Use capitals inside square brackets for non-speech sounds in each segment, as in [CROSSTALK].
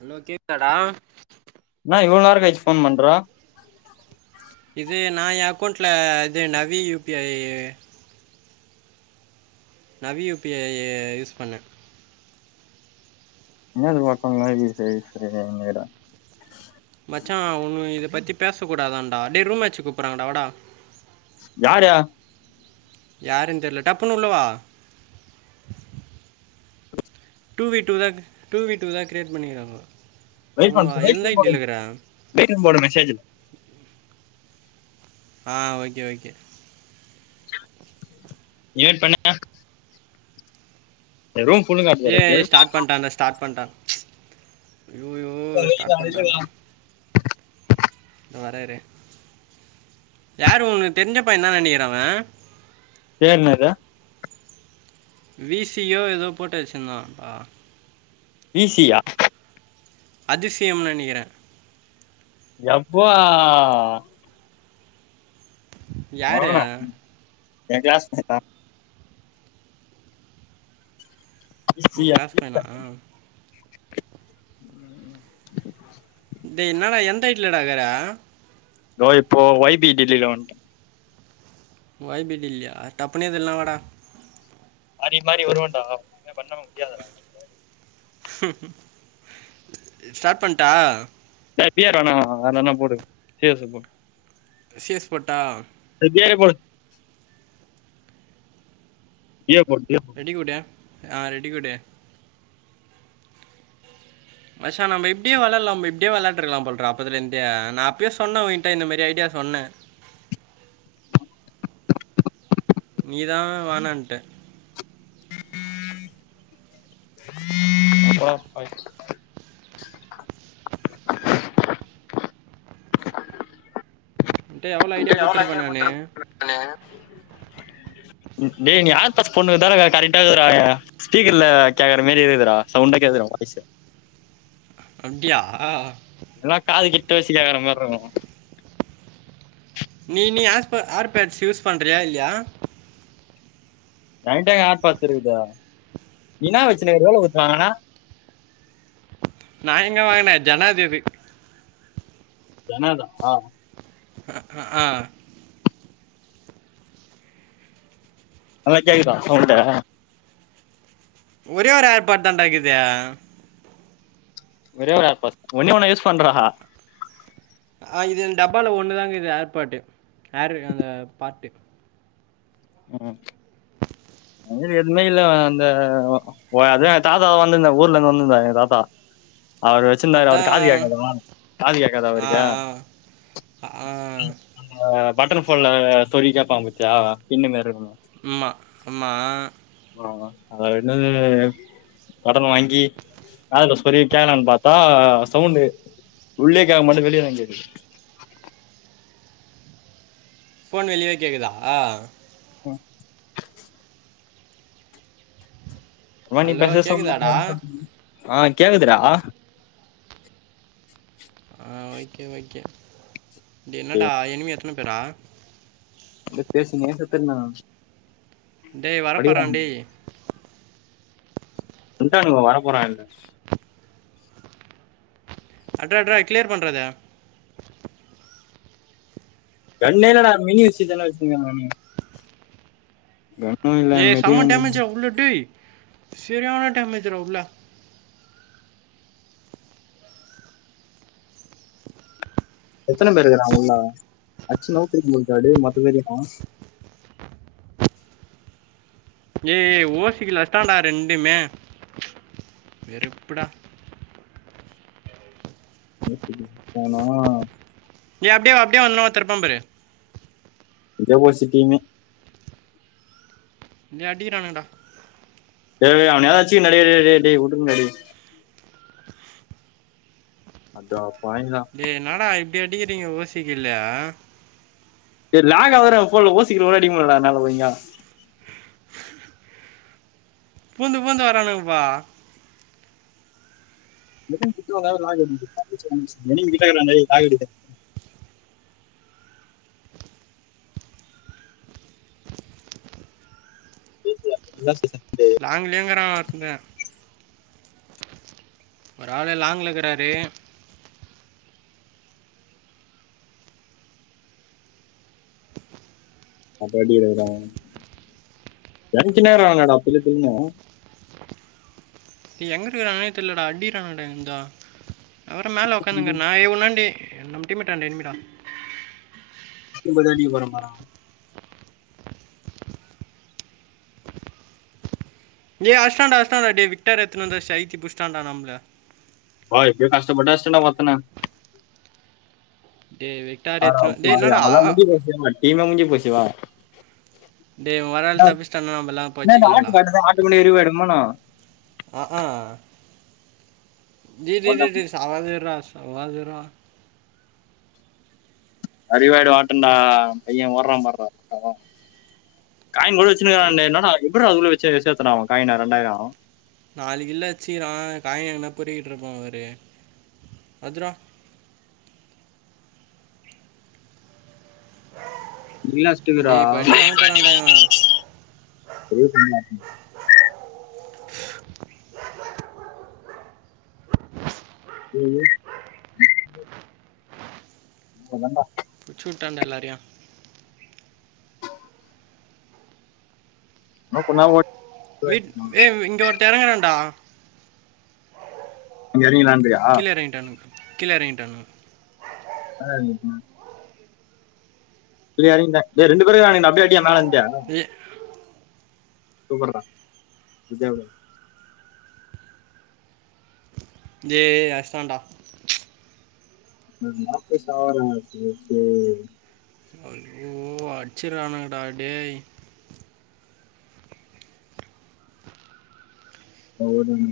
Hello கேக்தா டா என்னா இவள நேர கழிச்சு ஃபோன் பண்ற இது ந எ அக்கௌண்ட்ல இது Navi U P I Navi U P I use பண்ணே என்ன அது [UNINTELLIGIBLE] யு பி ஐ யூஸ் [UNINTELLIGIBLE] மச்சா ஒன்னு இத பத்தி பேச கூடாதான்டா டே ரூம்மாச்சு கூப்பறாங்கடா வாடா யார்ர யாருன்னு தெரியில டப்புன்னு உள்ளவா டூ வீ டூ தான் டூ வீ டூ தான் கிரரியேட் பண்ணிக்கிறாங்க டப்புன்னு வா எது நைட்டில்கிறா வீட்டுக்கு போடு மெசேஜ்ஜு ஆ ஓகே ஓகே நீயே பண்ணு அ இந்த ரூம் ஃபுல்லுங்க ஏ ஸ்டார்ட் பண்ணிட்டேந்தா ஸ்டார்ட் பண்ணிட்டேதா ம்ச் யோ யோ ஸ்டார்ட் பண்டாண்டா நா வரே இரு யாரு உனக்கு தெரிஞ்ச பையதா நெனைக்கிற அவ ஏம் அதா வி சி யோ ஏதோ போட்டு வச்சுருந்தாப்பா வி சி யா அதிசயம் நெனைக்கிறே யப்பா யாரு வளவளா ம் என் கிளாஸ் மெட் ஆ உன் கிளாஸ் பையனா [UNINTELLIGIBLE] ம் ம் டேய் என்னடா எந்த வீட்ல டா இருக்குற ஆ இப்போ வை பி டெல்லில வண்டோ வைடில்லியா டப்பனை தில்னா வடா மாரி மாரி வருவோடா என்ன பண்ண முடியாத ம் ஸ்டார்ட் பண்ட்டா ஹாப்பியா இருக்கானா வேற எதான்னு போடு சேசு போடு சேஸ் போட்டா வேற போடு டுயோ போடு டுயோ ரெடி கூடு ஆ ரெடி கூடு மச்சா நம்ம இப்டியே விளாயல நம் இப்டியே விளையாட்டுருலா போற அப்பதுல இருந்து நா அப்யே சொன்னே ஒய் ட்டா இந்த மாரி ஐடியா சொன்னே நீதான் வேனான்ட்ட அப்பா ஹாய் என்கிட்ட எவ்வளோ ஐடியா டேய் எவளோ கொடுத்துருப்பேன் நான் நேரம்தா [UNINTELLIGIBLE] டேய் நீ ஆல் பாஸ் பொண்ணுக்கதான கேட்ட ரெண்டாவது தடவையா ஸ்பீக்கர் எல்ல கேக்குற மாரி இருக்குடா சவுண்ட் கேக்குதுடா உன் வாய்ஸ் அப்டியா இதெல்லா காது கிட்ட வச்சு கேற மாரி இருக்கு நீ நீ ஏர்பே ஏர்பேட்ஸ் யூஸ் பண்றியா இல்லையா ஏண்ட எங்க ஏர்பேட்ஸ் இருக்குது என்ன வச்சுருக்க [UNINTELLIGIBLE] கானா நா எங்க வாங்குனே ஜனாதி இது ஜனதா ஆ அ ஆ ஆ ஹலோ கேக்குதா சவுண்ட்வு ஒரே ஒரு ஏர்பேட் தாண்ட இருக்குது ஒரே ஒரு ஏர்பேட்ஸ் ஒன்னே ஒன்னு யூஸ் பண்றா ஆ இதில் டப்பாவில ஒன்னு தாங்க இருக்குது ஏர்பேட்டு ஏர் அந்த பார்ட்டு ம் அது மாரி எதுவுமே இல்ல அந்த ஓ அதுதா எங்க தாத்தா வந்துதார் ஊர்ல இருந்து வந்துதார் எங்க தாத்தா அவரு வச்சிருந்தாரு அவரு அதா காது கேட்காதா காது கேட்காதா அவருக்கு ஆ ஆ பட்டன் போன்ல சொருவி கேப்பாங்க பாத்தியா பின்னு மாரி இருக்குமே ம்மா ஆமா ஆ அது [UNINTELLIGIBLE] கடன் வாங்கி காதுல சொருவி கேட்கலானு பாத்தா சவுண்டு உள்ளையே கேட்க மாட்டேங்குது வெளிய தா கேக்குது போன் வெளியவே கேக்குதா ஆ ஹலோ கேக்குதாடா [UNINTELLIGIBLE] ஆ கேக்குது டா ஆ ஓகே ஓகே இது ஐயோ, என்னடா எனிமே எத்தன பேர்ரா பேசு [UNINTELLIGIBLE] டேய் வரப் போறான் டே வன்டாங்களா வர போறாங்களா அட்ரா அட்ரா கிளியர் பண்ற அத கன்னே இல்லடா மினி [UNINTELLIGIBLE] தானே வச்சுருக்காங்க அவனுங்க என் ஏ செம டேமேஜ்டா உள்ள டேய் சரியான டேமேஜ் டா உள்ள எத்தன பேரு இருக்கறாங்க உள்ள அடிச்சு நவுத்தி [UNINTELLIGIBLE] மொத்த பேரையு காணோ ஏ ஏ ஓசி கில் அடிச்டான்டா ரெண்டுமே வெறுப்புடா ஓசிக்கில் அடிச்சிட்டானா நீ அப்படியே வா அப்படியே வா இன்னொருத்த இருப்பா பாரு [UNINTELLIGIBLE] என்னைய அடிக்கிறானுகடா ஏ ஏ அவனியாவது அச்சுக்குறே டே டே டே டே உடுங்கடி அந்த பாயிண்டு தா டே என்னா டா இப்படி அடிக்கிறீங்க ஓசிக்கில்ல டே லாங்காவது டா போன்ல ஓசிகில் கூட அடிக்க முடிலடா என்னால ஒழுங்கா பூந்து பூத்து வரானுங்கப்பா [UNINTELLIGIBLE] [INAUDIBLE] லாங்கலேங்கரா ஒருந்தங்க ஒரு ஆளு லாங்கல இருக்கறாரு அப்ப அடி [UNINTELLIGIBLE] ஏ எங்குட்டு இருக்காங்கன்னே தெரில டா அடிக்குறாங்க டா எங்கிருந்தோ அவரு மேல உக்காந்து இங்க பிள்ளைன்னு நா எ உன்னாண்டே நம்ம டீம் மேட் அன்ட எனிமிடா உங்கள அடிக்க போறே பாரே டே அடிச்டாண்டா அடிச்டாண்டா டே விக்டர் எடுத்துட்டு வந்து சைத்தி புடிச்டாண்டா நம்பள பா எப்படியோ கஷ்டப்பட்டு அசிஸ்டன்டா ஒர்த்தன டே விக்டார் அட எத்தனை டே பாவி என்னடா அவ்ளதா முடிஞ்சு போச்சு நம்ப டீமே முடிஞ்சு போச்சு வா டே ஒரு ஆள் நா தப்பிச்சிட்டானா நம்ம எல்லாம் என்ன இந்த ஹார்ட் காட்டுது ஹார்ட்க்கு [UNINTELLIGIBLE] அ ஆ டே டே டே டே சாவாது இரா சாவாது இரா அறிவாயிடு ஒட்டம்டா பைய ஓடுறா பாருடா [UNINTELLIGIBLE] காயின் [UNINTELLIGIBLE] வச்சிருக்கான் டா என்னா டா எப்றா அதுக்குள்ள வச்சு சேத்தா டா அவன் காயின் ரெண்டாயிரம் நாலு கிலோ வச்சுக்கிறான் காயினா எங்கனா பொரிகிட்டு இருப்பான் பாரு பத்ரோம் டேய் இப்போ அடி வாங்க போகிறான்டா இவன் [UNINTELLIGIBLE] உ ஏ இப்ப தான்டா முடிச்சுட்டாண்டா எல்லாரையும் நோ பண்ணாலும் ஓ வீட்கிட்டே இங்க ஒருத்தே இறங்கறாண்டா இங்க இறங்கிலான்றியா கிழ ஏறங்கிடானுங்க கிழ ஏறங்கிடானுங்க யாரு எறங்கிருக்கா பிரியாணி இல்ல செ ரெண்டு பேருக்கான அப்றோ எதுக்கு அடி ஏ மேலே எறிஞ்ச ஜி சூப்பர்டா பிசியா டே அடுச்சாண்டா நாற்பது சவரம் [UNINTELLIGIBLE] [UNINTELLIGIBLE] அடுச்சுரானுங்கடா டே பௌர்ணமி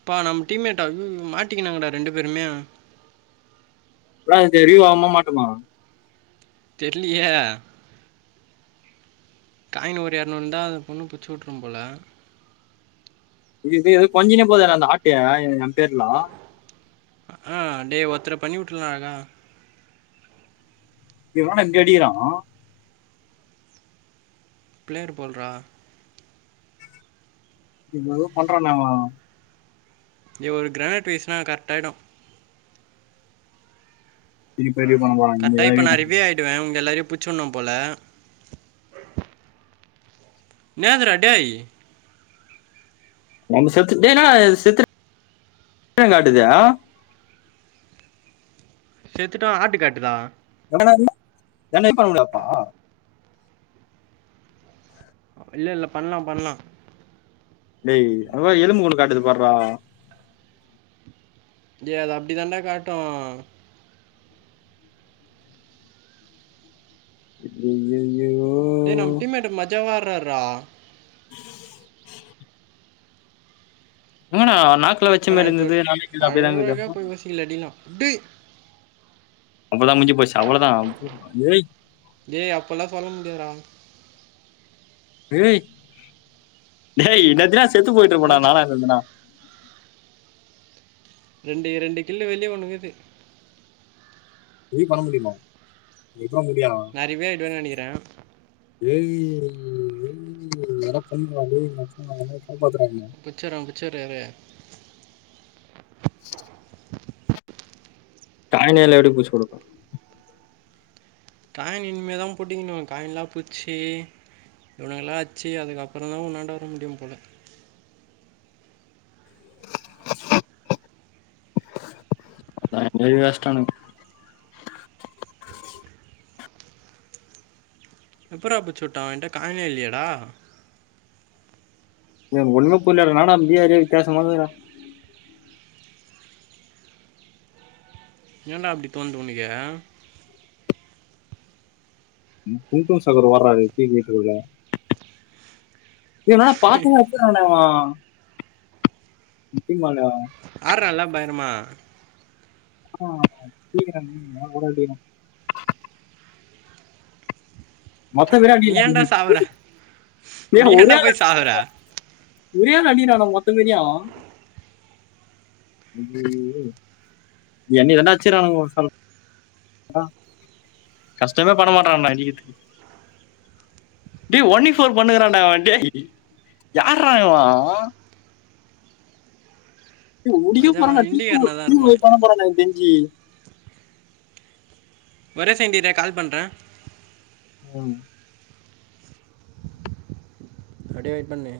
அப்பா நம்ம டீம்மேட்ட ம் மாட்டிக்கானுங்கடா ரெண்டு பேருமே இப்லா தெரியும் வாங்கமாட்டமா தெர்லயே காயின் ஒரு இரநூறு தா பொண்ணு பிச்சி விட்ரும் போல இது கொஞ்சினே போது அந்த ஆட்டைய எம் பேர்லா ஆ டே ஒருத்தன பண்ணி வுட்ரலா என்னா டே வாடாஇங்க அடிக்கலா வ ப்ளேயர் போல் றா என்னவோ பண்றான்டா அவெ இவரு கிராட்ரைஸ்னா கரெக்ட் ஆய்டும் திருப்பி ரிவ்யூ பண்ண போறான் இங்க கரெக்ட் ஆகி ஏதாவது இப்ப நா பண்ண போறான். ரிவ்யூ ஆயிடுவே உங்க எல்லாரையும் பிருச்சுனு போல என்னாதுடா டே செத்து டே என்னடா செத்து ஏனா காட்டுது செத்துட்டா ஆட்டு காட்டு தா எவனா நீ என்ன இப்ப முடியாப்பா அப்டிலா இல்ல பண்லா பண்லா டே அது தா எலும்பு கூடு காட்டுது பாருடா டே அது அப்டி தாண்டா காட்டும் ஐயய்யோ டேநம்ம டீம்மேட்டுக்கு மஜவா ஆடுராரு ரா ம் எங்கண்ணா நாக்கல வச்சமாரி இருந்தது நாக்குல அப்டிதாங்கது கீழ அடினா டேய் அவ்ள தா முஞ்சி போச்சு அவ்ள தா ஏய் டே அப்பல்ல சொல்ல முடியாது டா ஏய் டே இன்னேத்திலா செத்து பொய்ட்டு இருப்பே டா மஜ் நானா இருந்தனா ரெண்டு ரெண்டு கில்லோ வெள்ளி ஒன்னு இக்குது நீ பண்ண முடியுமா எப்பிட்றா முடியு நான் ரிவே ஆயிடுவேன்னு நினைக்கிறேன். ஏலியன் வெள்ளி எதோ பண்ணிருவான்டு [INAUDIBLE] காப்பாத்துறாய்ங்க பிச்சர்ரா பிச்சர்ரேவே சாய்ங்காலோ எப்டி புஸ் குடுக்கு காயின் இன் மே தா புடிக்கணு காயின்லா போய்ச்சி இவனுங்கல்லா அட்ச்சி அதுக்கப்பறந்தா உன்னாண்ட வர முடியு போல [INAUDIBLE] ஏற்கனவே அஸ்ட்டானுக எப்பிட்றா புச்சு வுட்டா அவன்ட்ட காயினே இல்லியேடா என்க் ஒன்னுமே புரில அதனால நா முடியாது பேசம்மோதுடா ஏன்டா அப்டி தோண்து உனக்கு டுன் டுன் சபோடு வராரு பின் கேட்டு வழியா டே என்னடா பாத்து வர [INAUDIBLE] ஹலோ [INAUDIBLE] ஆட்றால்லா பயங்கரமா [INAUDIBLE] மொத்த பேரையு நீ ஏன்டா அடிக்கிறா சாவுற [UNINTELLIGIBLE] நீ தான்டா போய் சாவுற ஒரே ஆள் அடிக்கிறான்டா மொத்த பேரயு ஐயய்யோ என்னய தான்டா அச்சிர்றானுங்க ஒர் சன் அதா கஷ்டமே படமாட்றான்டா அடிக்கற்த்துக்கு டே ஒன்லி ஃபோர் பண்ணுக்கறான்டா அவ டேய் யார்றா இவ ஓ டே ஓடியே மஜாவா போறான்டா டீக்கு இண்டிகாரனாக தான் டீக்குவ இருப்பான் போட போறான்டா எனக் தெஞ்சி ஒரே செகண்ட் இரே கால் பண்றே ம் அப்டியே வெயிட் பண்ணு